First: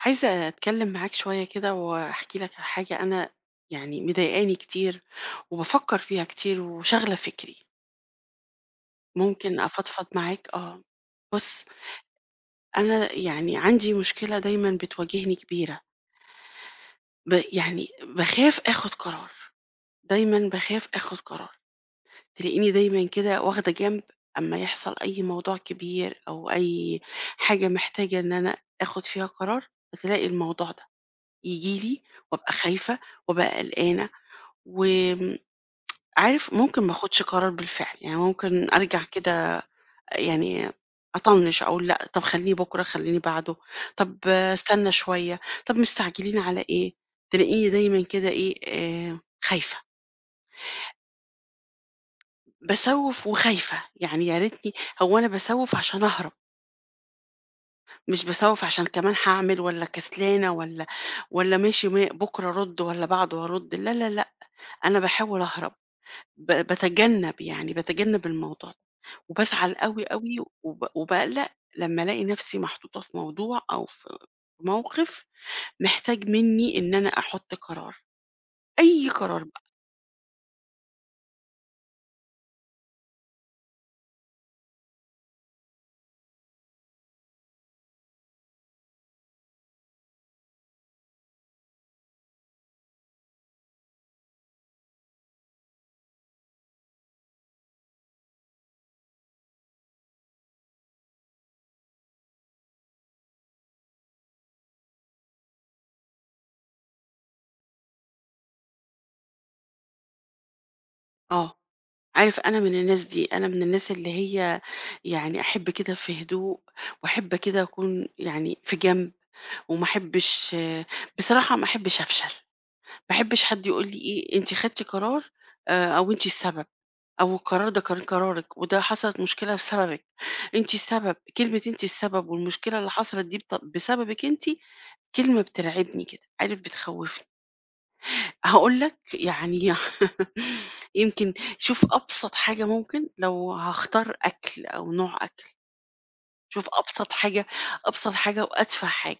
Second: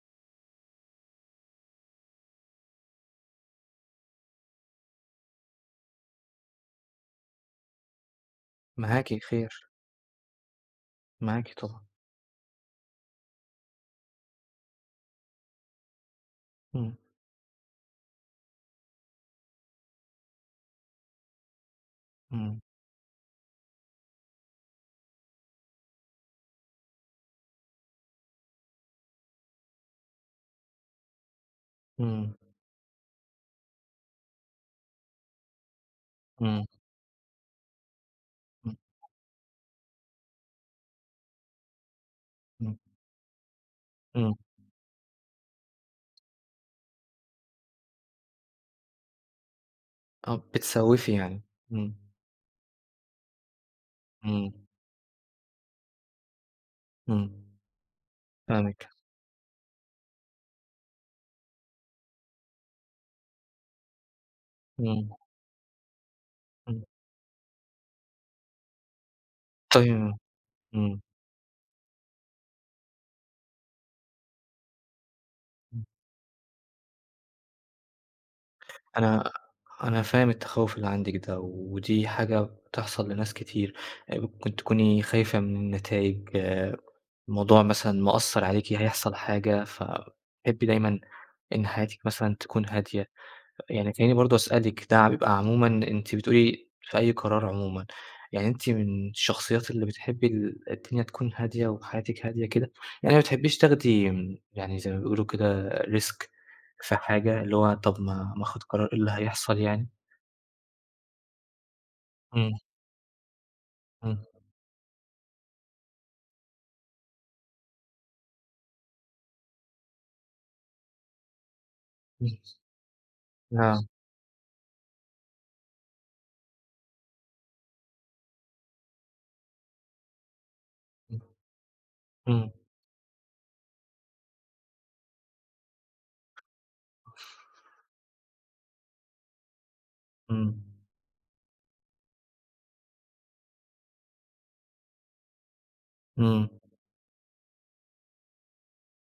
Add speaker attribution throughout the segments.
Speaker 1: عايزة أتكلِّم معاك شوية كده وأحكي لك على حاجة أنا يعني مضايقاني كتير وبافكّر فيها كتير وشاغلة فِكري.
Speaker 2: معاكِ، خير؟
Speaker 1: ممكن أفضفض معاك؟ آه.
Speaker 2: معاكِ
Speaker 1: بُص
Speaker 2: طبعًا.
Speaker 1: أنا يعني عندي مشكلة دايمًا بتواجهني كبيرة.
Speaker 2: إمم.
Speaker 1: ب يعني باخاف آخُد قرار، دايمًا باخاف آخُد قرار.
Speaker 2: إمم.
Speaker 1: تلاقيني دايمًا كده واخدة جنب أمّا يحصل أي موضوع كبير أو أي حاجة محتاجة إن أنا آخُد فيها قرار، فتلاقي الموضوع ده ييجي لي
Speaker 2: إمم.
Speaker 1: وأبقى خايفة، وأبقى قلقانة وم عارف
Speaker 2: إمم.
Speaker 1: ممكن ما آخُدش قرار بالفعل، يعني ممكن
Speaker 2: امم،
Speaker 1: أرجع كده يعني أطنِّش أقول لأ، طَب خلّيه
Speaker 2: إمم.
Speaker 1: بكرة، خلّيني بعده، طَب
Speaker 2: إمم.
Speaker 1: أستنّى شوية، طَب مستعجلين على إيه؟ تلاقيني دايمًا كده إيه، آآ خايفة.
Speaker 2: آه، بتسوِّفي يعني، إمم.
Speaker 1: باسوِّف وخايفة، يعني يا
Speaker 2: إمم.
Speaker 1: ريتني هو أنا باسوِّف عشان أهرب.
Speaker 2: إمم.
Speaker 1: مش باسوِّف عشان
Speaker 2: فاهمِك.
Speaker 1: كمان هاعمل والّا كسلانة والّا والّا ماشي ما بكرة أرُد والّا بعده أرُد، لا، لا، لأ، أنا
Speaker 2: إمم.
Speaker 1: باحاول أهرب. ب
Speaker 2: إمم.
Speaker 1: باتجنَّب، يعني باتجنَّب الموضوع د وبازعل
Speaker 2: طي
Speaker 1: أوي، أوي وب
Speaker 2: إمم.
Speaker 1: وباقلّق لمّا ألاقي نَفْسي محطوطة في موضوع أو في موقِف
Speaker 2: امم.
Speaker 1: محتاج منّي إن أنا أحُط قرار، أي
Speaker 2: أنا
Speaker 1: قرار بقى.
Speaker 2: أنا فاهم التخوُّف اللي عندِك ده ودي حاجة بتحصل لناس كتير، آآ ممكن تكوني خايفة مِن النتايج، موضوع مثلًا مأثّر عليكِ، هيحصل حاجة، فبتحبّي دايمًا إن حياتِك مثلًا تكون هادية. يعني تلاقيني برضه أسألِك ده بيبقى عمومًا أنتِ بتقولي في أي قرار عمومًا، يعني أنتِ مِن الشخصيات اللي بتحبّي ال الدنيا تكون هادية وحياتِك هادية كده، يعني ما بتحبّيش تاخدي م يعني زي ما بيقولوا كده Risk في حاجة، اللي هو طَب ما ما آخُد قرار، إيه اللي هيحصل يعني؟
Speaker 1: آه. عارف،
Speaker 2: إمم.
Speaker 1: أنا من الناس دي، أنا من الناس اللي
Speaker 2: إمم.
Speaker 1: هي يعني أحِب كده في هدوء وأحِب كده أكون يعني في جنب وما أحبّش بصراحة ما أحبّش أفشل،
Speaker 2: إمم.
Speaker 1: ما أحبّش حد
Speaker 2: آه.
Speaker 1: يقول لي إيه، أنتِ خدتِ قرار آآ أو أنتِ السبب أو القرار ده كان قرارِك وده حصلِت مشكلة بسببِك، أنتِ السبب،
Speaker 2: إمم،
Speaker 1: كلمة أنتِ السبب
Speaker 2: إمم.
Speaker 1: والمشكلة اللي حصلِت دي بت بسببِك أنتِ، كلمة بترعبني كده، عارف، بتخوّفني. هاقول لك، يعني ي
Speaker 2: إمم.
Speaker 1: يمكن شوف أبسَط حاجة ممكن لو هاختار أكل أو نوع أكل،
Speaker 2: إمم.
Speaker 1: شوف أبسَط حاجة، أبسَط حاجة وأتفَه حاجة.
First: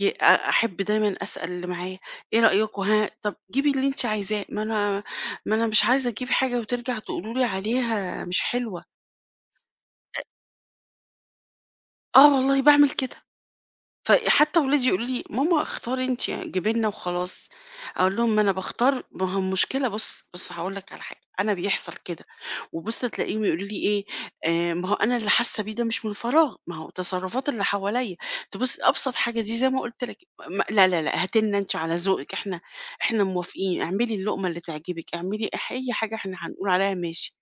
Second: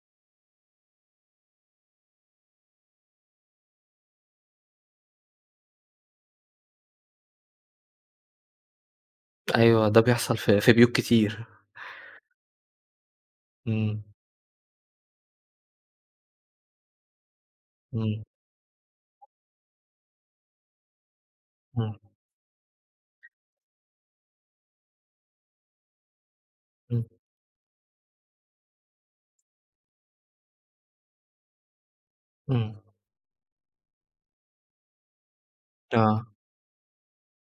Speaker 1: ي أ أحب دايمًا أسأل اللي معايا، إيه رأيكم ها؟ طَب جيبي اللي أنتِ عايزاه. ما أنا ما أنا مش عايزة أجيب حاجة وترجع تقولوا لي عليها مش حلوة.
Speaker 2: أيوه، ده
Speaker 1: أ
Speaker 2: بيحصل في في بيوت كتير.
Speaker 1: آه والله باعمل كده.
Speaker 2: إمم.
Speaker 1: ف حتّى ولادي يقولوا لي: "ماما اختاري أنتِ، جيبي لنا وخلاص." أقول
Speaker 2: إمم.
Speaker 1: لهم: "ما أنا باختار." ما هو المشكلة بُص، بُص هاقول لك على حاجة. أنا بيحصل
Speaker 2: إمم.
Speaker 1: كده وبُص تلاقيهم يقولوا لي إيه، آآ ما هو أنا اللي حاسّة بيه ده مش من فراغ، ما هو
Speaker 2: إمم.
Speaker 1: تصرفات اللي حواليّا، تبُص أبسط حاجة دي زي ما قُلت لك: "م لا، لا، لأ هاتي لنا أنتِ على ذوقِك، إحنا
Speaker 2: إمم.
Speaker 1: إحنا موافقين. اعملي اللُقمة اللي تعجبِك، اعملي أح أي حاجة
Speaker 2: آه.
Speaker 1: إحنا هنقول عليها ماشي."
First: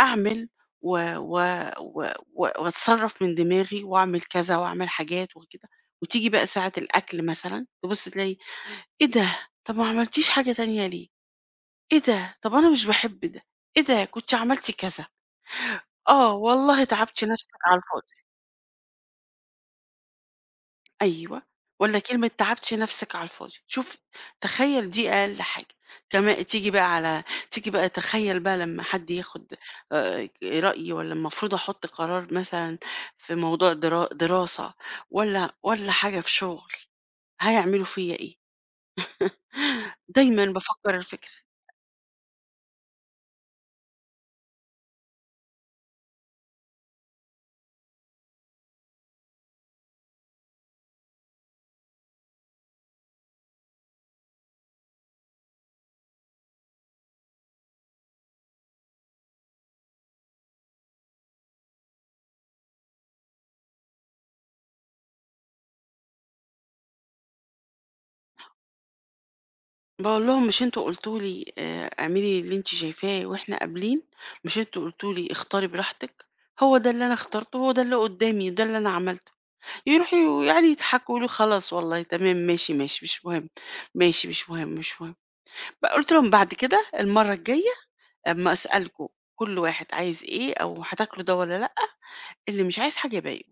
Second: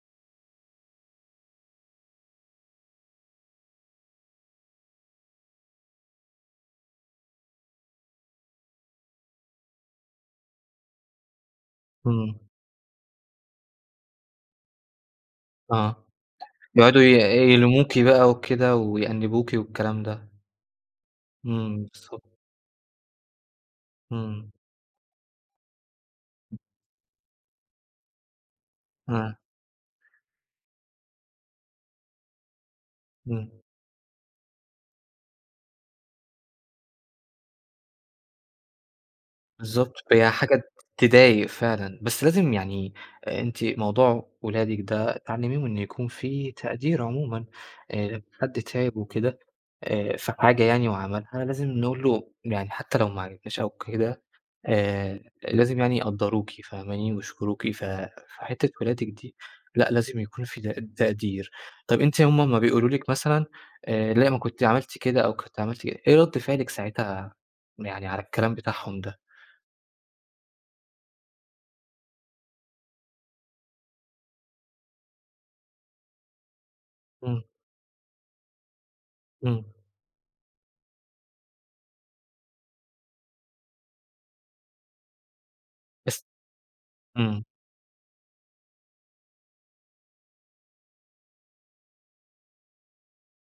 Speaker 1: أعمل و و و و وأتصرّف من دماغي وأعمل كذا وأعمل حاجات وكده وتيجي بقى ساعة الأكل مثلًا، تبُص تلاقي "إيه ده؟ طَب ما عملتيش حاجة تانية ليه؟ إيه ده؟
Speaker 2: إمم.
Speaker 1: طَب أنا مش باحب ده، إيه ده؟ كنت عملتِ،" كذا.
Speaker 2: آه.
Speaker 1: آه، "والله
Speaker 2: يقعُدوا ي
Speaker 1: تعبتِ نَفْسِك على
Speaker 2: يلموكِ
Speaker 1: الفاضي.".
Speaker 2: بقى وكده ويأنِّبوكِ والكلام ده.
Speaker 1: أيوه،
Speaker 2: إمم،
Speaker 1: والّا
Speaker 2: بالضب
Speaker 1: كلمة تعبتِ نَفْسِك على الفاضي. شوف،
Speaker 2: إمم.
Speaker 1: تخيّل دي أقل حاجة. كما تيجي بقى على تيجي بقى تخيّل بقى لمّا حد
Speaker 2: آه.
Speaker 1: ياخُد آآ رأيي والّا المفروض أحُط قرار مثلًا في
Speaker 2: إمم.
Speaker 1: موضوع درا دراسة والّا والّا حاجة في شُغل، هيعملوا فيّا إيه؟
Speaker 2: بالضبط، هي
Speaker 1: دايمًا
Speaker 2: حاجة
Speaker 1: بافكّر في كده.
Speaker 2: تضايق فعلًا، بس لازم يعني آآ أنتِ موضوع ولادِك ده تعلِّميهم إن يكون في تقدير عمومًا، آآ حد تعِب وكده آآ في حاجة يعني وعملها، لازم نقول له يعني حتّى لو ما عجبتناش أو كده، آآ لازم يعني يقدَّروكِ، فاهماني، ويشكروكِ، ف فحتّة ولادِك دي، لأ، لازم يكون في ت تقدير. طَب أنتِ هم امّا بيقولوا لِك مثلًا، آآ لأ، ما كنتِ عملتِ كده أو كنتِ عملتِ إيه رَد فعلِك ساعتها يعني على الكلام بتاعهم ده؟
Speaker 1: باقول لهم: "مش أنتم قُلتوا لي آآ اعملي اللي أنتِ شايفاه وإحنا قابلين؟ مش أنتم قُلتوا لي اختاري براحتِك؟ هو ده اللي أنا
Speaker 2: إمم.
Speaker 1: اخترته، هو ده اللي قُدّامي، ده اللي أنا عملته."
Speaker 2: إمم.
Speaker 1: يروحوا ويقعُدوا يضحكوا يقولوا: "خلاص والله تمام، ماشي، ماشي، مش مهم. ماشي، مش مهم، مش مهم." ب قُلت
Speaker 2: بس
Speaker 1: لهم: "بعد كده المرّة
Speaker 2: إمم.
Speaker 1: الجاية أمّا أسألكم كل واحد عايز إيه أو هتاكلوا ده والّا لأ، اللي مش عايز حاجة يبي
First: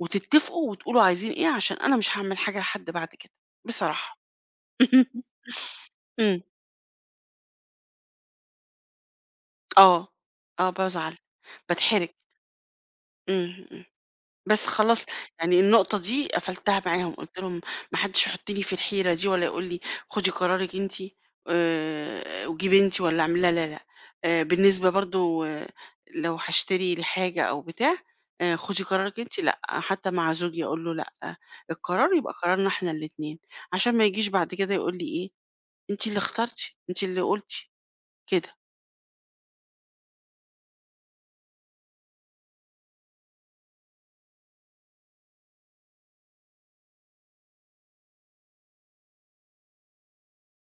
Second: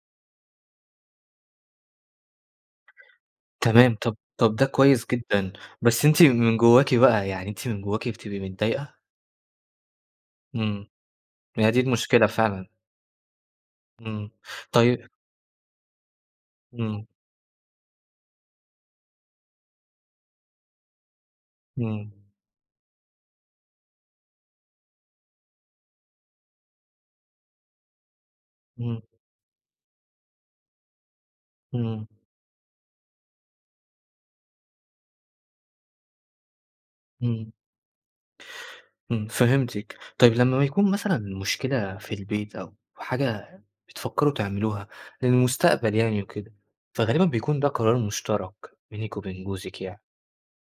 Speaker 1: وتتفقوا وتقولوا عايزين إيه علشان أنا مش هاعمل حاجة لحد بعد كده
Speaker 2: تمام، طَب
Speaker 1: بصراحة."
Speaker 2: طَب ده كويس جدًا، بس أنتِ
Speaker 1: إمم.
Speaker 2: من جوّاكِ بقى، يعني أنتِ من جوّاكِ بتبقي متضايقة؟
Speaker 1: آه، آه
Speaker 2: إمم.
Speaker 1: بازعل،
Speaker 2: هي دي
Speaker 1: باتحرج.
Speaker 2: المشكلة فعلًا.
Speaker 1: إمم، إمم.
Speaker 2: إمم.
Speaker 1: بس
Speaker 2: طي
Speaker 1: خلاص، يعني النقطة دي قفُلتها
Speaker 2: إمم.
Speaker 1: معاهم، قُلت لهم: "ما حدّش يحُطّني في الحيرة دي والّا يقول لي خُدي قرارِك أنتِ
Speaker 2: إمم.
Speaker 1: آآ وجيبي أنتِ والّا اعملي." لا، لا، لأ. آآ بالنسبة برضه لو هاشتري الحاجة أو بتاع، آآ "خُدي
Speaker 2: إمم.
Speaker 1: قرارِك أنتِ" لأ، حتّى مع زوجي أقول له: "لأ،
Speaker 2: إمم.
Speaker 1: القرار يبقى قرارنا إحنا الاتنين." علشان ما يجيش بعد كده يقول لي إيه، أنتِ اللي اخترتِ، أنتِ اللي
Speaker 2: إمم.
Speaker 1: قُلتِ، كده.
Speaker 2: إمم، فهمتِك. طيب لمّا بيكون مثلًا مشكلة في البيت أو حاجة بتفكّروا تعملوها للمستقبل يعني وكده، فغالبًا بيكون ده قرار مُشترَك بينِك وبين جوزِك يعني،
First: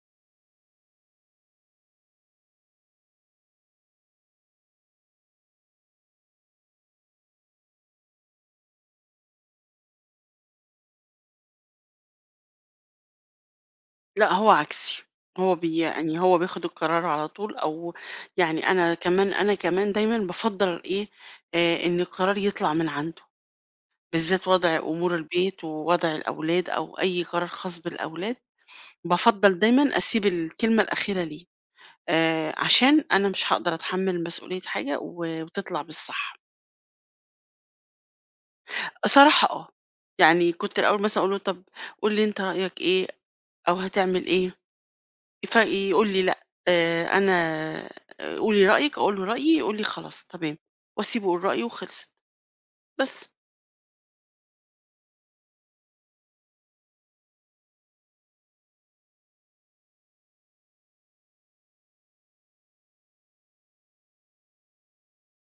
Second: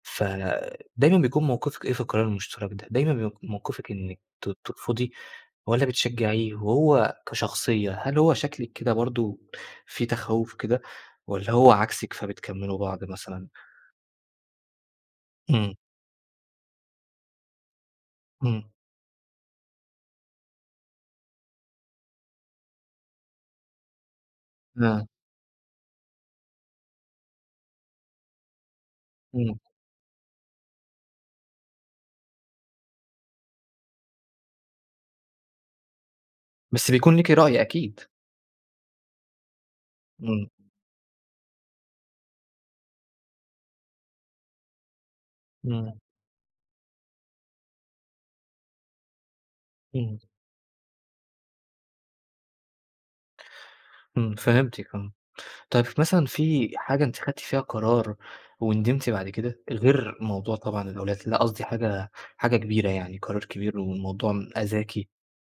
Speaker 2: فدايمًا بيكون موقِفِك إيه في القرار المُشترَك ده؟ دايمًا بيك موقِفِك إنِّك ت ترفُضي والّا بتشجّعيه؟ وهو كشخصية، هل هو شكلِك كده برضه في تخوّف كده والّا هو عكسِك، فبتكمِّلوا بعض مثلًا؟
Speaker 1: لا، هو عكسي، هو
Speaker 2: إمم.
Speaker 1: بي يعني، هو بياخد القرار على طول أو
Speaker 2: إمم.
Speaker 1: يعني، أنا كمان أنا كمان دايمًا بافضّل إيه، آآ، إن القرار يطلَع من عنده، بالذات وضع
Speaker 2: آه.
Speaker 1: أمور البيت ووضع الأولاد أو أي قرار خاص بالأولاد،
Speaker 2: إمم.
Speaker 1: بافضّل دايمًا أسيب الكلمة الأخيرة ليه، آآ، عشان أنا مش هاقدر أتحمل مسؤولية حاجة و وتطلَع مش صح.
Speaker 2: بس بيكون ليكِ رأي أكيد.
Speaker 1: صراحة آه،
Speaker 2: إمم.
Speaker 1: يعني كنت الأول مثلًا أقول له: "طَب قُل لي أنتِ رأيك إيه؟ أو هتعمل إيه؟"
Speaker 2: إمم.
Speaker 1: فيقول لي: "لأ، آآ، أنا قولي رأيِّك." أقول له رأيي، يقول لي:
Speaker 2: إمم.
Speaker 1: "خلاص تمام." وأسيبه يقول رأيه وخلصت، بس.
Speaker 2: إمم، فهمتِك آه. طَب ف مثلًا في حاجة أنتِ خدّتِ فيها قرار وندمتِ بعد كده؟ غير موضوع طبعًا الأولاد، لأ، قصدي حاجة حاجة كبيرة يعني، قرار كبير والموضوع أذاكِ،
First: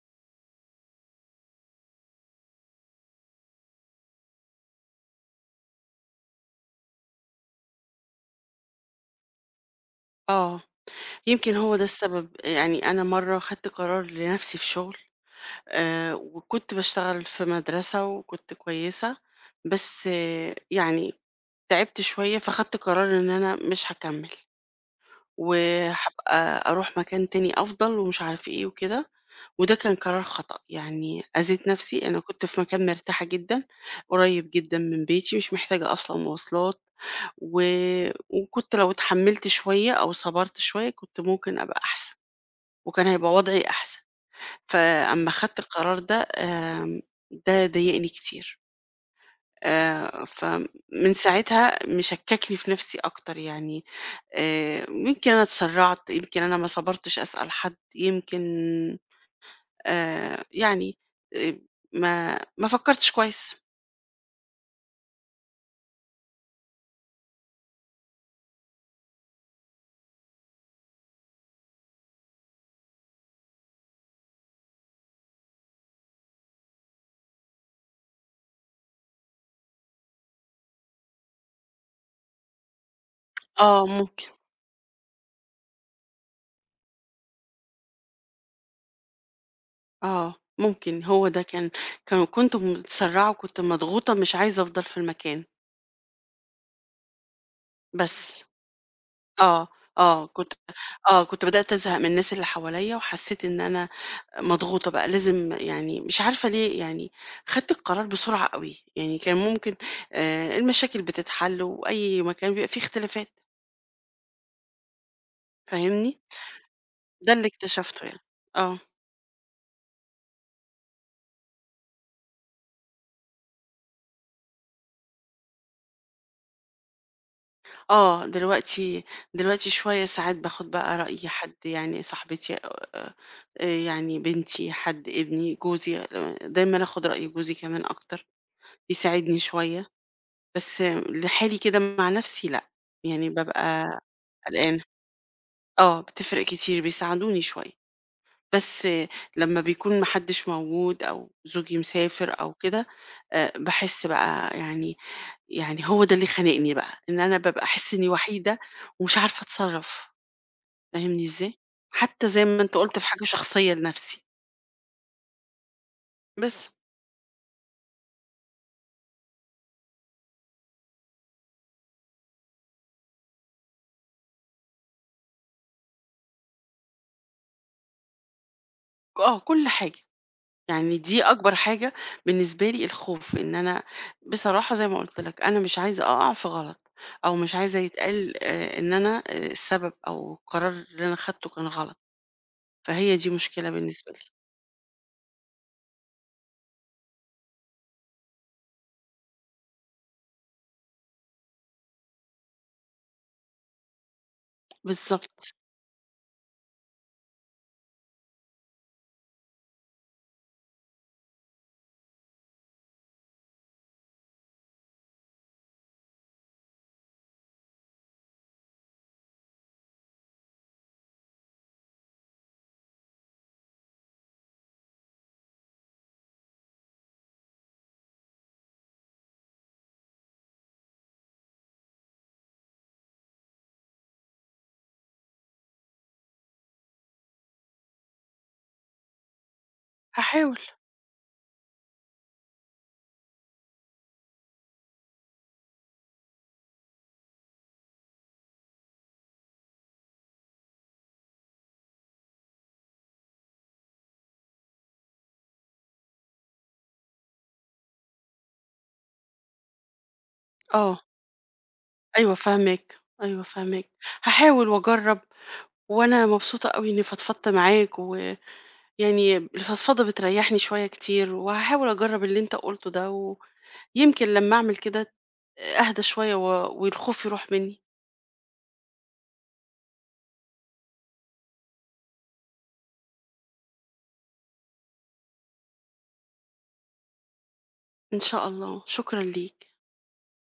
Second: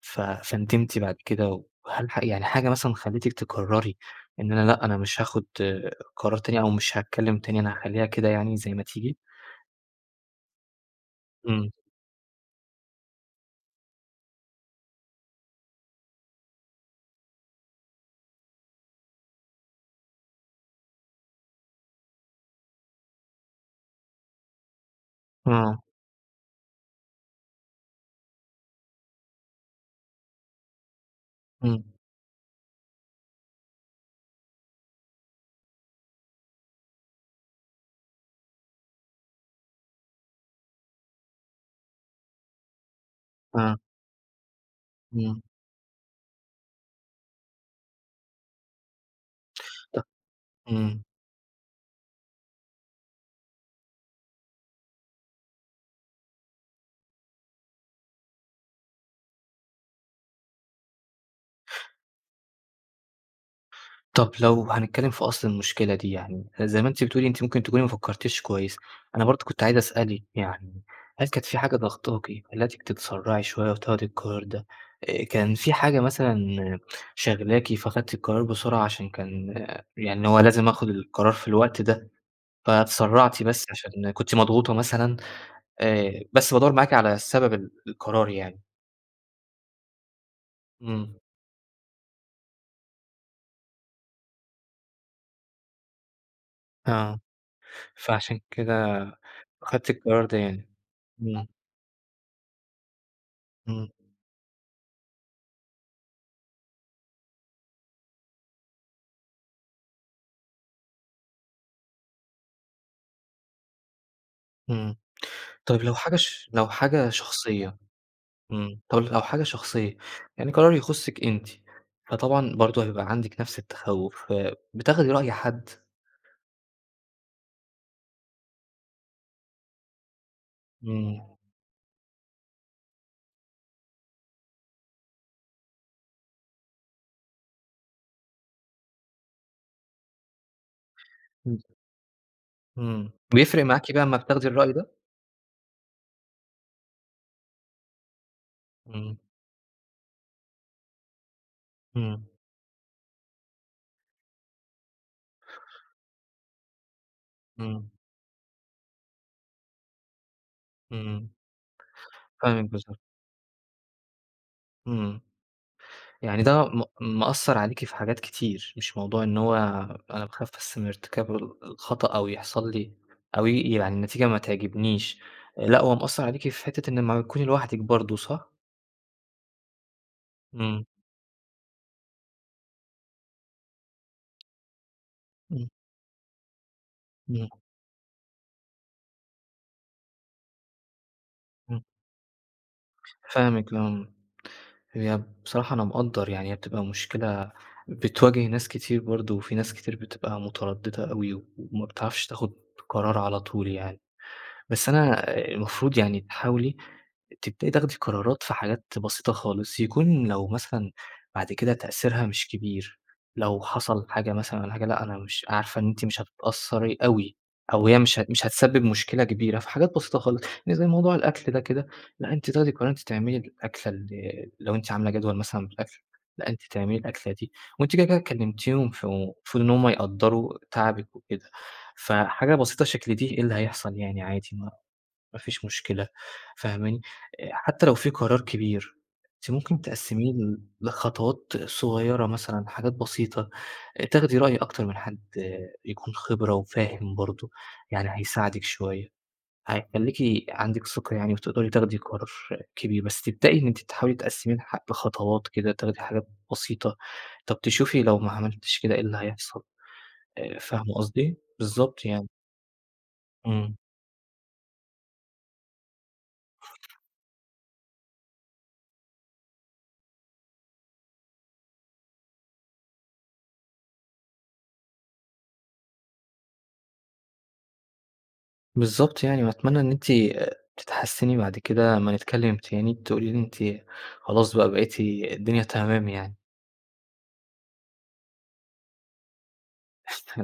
Speaker 2: ف فندمتِ بعد كده و هل ح يعني حاجة مثلًا خلّتِك تقرري إن أنا لأ، أنا مش هاخد قرار تاني أو مش هاتكلم تاني، أنا هاخلّيها كده يعني زي ما تيجي؟
Speaker 1: آه، يمكن
Speaker 2: إمم.
Speaker 1: هو ده السبب آآ يعني أنا مرّة خدت قرار لنفسي في شغل، آآ وكنت باشتغل في مدرسة وكنت كويسة، بس يعني تعبت شوية فخدت قرار إن أنا مش هاكمّل،
Speaker 2: آه.
Speaker 1: وهابقى أروح مكان تاني أفضل ومش عارفة إيه وكده، وده كان قرار خطأ، يعني أذيت
Speaker 2: إمم.
Speaker 1: نفسي، أنا كنت في مكان مرتاحة جدًا، قريب جدًا من بيتي، مش محتاجة أصلًا مواصلات، و وكنت لو اتحمّلت شوية أو صبرت شوية كنت ممكن أبقى أحسن، وكان هيبقى وضعي
Speaker 2: آه.
Speaker 1: أحسن. فأمّا
Speaker 2: إمم.
Speaker 1: خدت القرار ده آمم ده ضايقني كتير.
Speaker 2: ط
Speaker 1: آآ
Speaker 2: إمم.
Speaker 1: فمن ساعتها مشككني في نفسي أكتر يعني آآ يمكن أنا اتسرعت، يمكن أنا ما صبرتش أسأل حد، يمكن آآ يعني آآ ما ما فكرتش كويس.
Speaker 2: طَب لو هنتكلم في أصل المشكلة دي يعني، زي ما أنتِ بتقولي أنتِ ممكن تكوني ما فكرتيش كويس، أنا برضه كنت عايز أسألِك يعني هل كانت في حاجة ضاغطاكِ خلتِك تتسرعي شوية وتاخدي القرار ده؟ آآ كان فيه حاجة مثلًا شاغلاكِ فخدتِ القرار بسرعة علشان كان يعني هو لازم آخد القرار في الوقت ده، فاتسرعتِ بس
Speaker 1: آه
Speaker 2: علشان
Speaker 1: ممكن.
Speaker 2: كنتِ مضغوطة مثلًا؟ آآ بس بادوّر معاكِ على سبب ال القرار يعني.
Speaker 1: آه ممكن،
Speaker 2: إمم.
Speaker 1: هو ده كان كان كنت متسرَّعة وكنت مضغوطة مش عايزه أفضل في المكان.
Speaker 2: آه. فعشان
Speaker 1: بس.
Speaker 2: كده
Speaker 1: آه،
Speaker 2: خدتِ القرار
Speaker 1: آه،
Speaker 2: ده
Speaker 1: كنت
Speaker 2: يعني.
Speaker 1: آه، كنت
Speaker 2: إمم.
Speaker 1: بدأت أزهق من الناس اللي حواليّا وحسّيت إن أنا
Speaker 2: إمم.
Speaker 1: مضغوطة بقى لازم يعني مش عارفة ليه، يعني خدت القرار بسرعة أوي، يعني كان ممكن آآ المشاكل بتتحل وأي مكان بيبقى فيه اختلافات.
Speaker 2: إمم. طَب لو حاجة
Speaker 1: فاهمني؟
Speaker 2: ش لو حاجة
Speaker 1: ده اللي
Speaker 2: شخصيّة؟
Speaker 1: اكتشفته يعني.
Speaker 2: إمم،
Speaker 1: آه.
Speaker 2: طَب لو حاجة شخصية، يعني قرار يخُصِّك أنتِ، فطبعًا برضه هيبقى عندِك نَفْس التَخُّوف، فبتاخدي رأي حد؟
Speaker 1: آه، دلوقتي دلوقتي شوية ساعات باخُد بقى رأي
Speaker 2: إمم
Speaker 1: حد يعني صاحبتي آآ آآ يعني بنتي، حد، ابني، جوزي آآ دايمًا آخُد رأي جوزي كمان أكتر، بيساعدني شوية. بس لحالي
Speaker 2: إمم.
Speaker 1: كده مع نَفْسي لأ،
Speaker 2: إمم.
Speaker 1: يعني
Speaker 2: بيفرِق
Speaker 1: بابقى
Speaker 2: معاكِ بقى أمّا بتاخدي الرأي
Speaker 1: قلقانة.
Speaker 2: ده؟
Speaker 1: آه، بتفرِق كتير بيساعدوني شوية. بس
Speaker 2: إمم.
Speaker 1: لمّا بيكون ما حدّش موجود أو زوجي
Speaker 2: إمم.
Speaker 1: مسافر أو كده، آآ باحس بقى يعني يعني هو ده اللي خانقني بقى، إن أنا بابقى
Speaker 2: إمم.
Speaker 1: أحس إنّي وحيدة ومش عارفة أتصرّف، فاهمني
Speaker 2: إمم.
Speaker 1: إزاي؟ حتّى زي ما
Speaker 2: فاهمِك،
Speaker 1: أنت قُلت
Speaker 2: بالضبط.
Speaker 1: في حاجة شخصيّة لنَفْسي.
Speaker 2: إمم. يعني ده
Speaker 1: بس
Speaker 2: م مأثّر عليكِ في حاجات كتير، مش موضوع إن هو "أنا باخاف بس من ارتكاب ال الخطأ أو يحصل لي أو ي يعني النتيجة ما تعجبنيش." آآ لأ، هو مأثّر عليكِ في حتّة إن لمّا بتكوني لوحدِك برضه، صح؟
Speaker 1: ك آه، كل حاجة،
Speaker 2: إمم.
Speaker 1: يعني دي أكبر حاجة بالنسبة لي الخوف إن أنا بصراحة زي ما قُلت لَك أنا
Speaker 2: إمم.
Speaker 1: مش عايزة أقع في غلط، أو
Speaker 2: إمم.
Speaker 1: مش عايزة يتقال آآ إن أنا آآ السبب، أو القرار اللي أنا خدته كان
Speaker 2: إمم.
Speaker 1: غلط، فهي دي مشكلة
Speaker 2: فاهمِك،
Speaker 1: بالنسبة
Speaker 2: إمم.
Speaker 1: لي.
Speaker 2: هي بصراحة أنا مقدّر يعني هي بتبقى مشكلة بتواجه ناس كتير برضه، وفي ناس كتير بتبقى مترددة أوي و وما بتعرفش تاخد قرار على طول يعني، بس أنا
Speaker 1: بالضبط.
Speaker 2: المفروض يعني تحاولي تبدئي تاخدي قرارات في حاجات بسيطة خالص، يكون لو مثلًا بعد كده تأثيرها مش كبير، لو حصل حاجة مثلًا والّا حاجة، لأ، أنا مش عارفة إن أنتِ مش هتتأثّري أوي أو هي مش هت مش هتسبب مشكلة كبيرة، في حاجات بسيطة خالص، يعني زي موضوع الأكل ده كده، لأ، أنتِ تاخدي القرار أنتِ تعملي الأكلة ال لو أنتِ عاملة جدول مثلًا بالأكل، لأ، أنتِ تعملي الأكلة دي، وأنتِ كده كده كلمتيهم، ف فالمفروض إن هُم يقدّروا تعبِك وكده. فحاجة بسيطة شكل دي إيه اللي هيحصل يعني عادي ما ما فيش مشكلة، فاهماني؟ آآ، حتّى لو في قرار كبير، أنتِ ممكن تقسّميه
Speaker 1: هاحاول.
Speaker 2: ل لخطوات صغيّرة مثلًا، حاجات بسيطة، آآ، تاخدي رأي أكتر من حَد يكون خِبرة وفاهم برضه، يعني هيساعدِك شوية، هيخلّيكِ عندِك ثقة يعني وتقدري تاخدي قرار كبير، بس تبدئي إن أنتِ تحاولي تقسّميه لح لخطوات كده، تاخدي حاجات بسيطة، طَب تشوفي لو ما عملتيش كده إيه اللي هيحصل. آآ، فاهمة
Speaker 1: آه.
Speaker 2: قصدي؟ بالضبط يعني.
Speaker 1: أيوه فاهماك، أيوه
Speaker 2: إمم.
Speaker 1: فاهماك. هاحاول وأجرّب، وأنا مبسوطة أوي إنّي فضفضت معاك، ويعني الفضفضة بتريّحني شوية كتير، وهاحاول أجرّب اللي أنت قُلته ده، ويمكن لمّا أعمل كده أهدى شوية و والخوف يروح منّي.
Speaker 2: بالضبط يعني، وأتمنى إن أنتِ، آآ، تتحسّني بعد كده أمّا نتكلم تاني تقولي لي أنتِ خلاص بقى بقيتِ الدنيا تمام يعني.
Speaker 1: إن شاء الله، شكرًا ليك.
Speaker 2: الع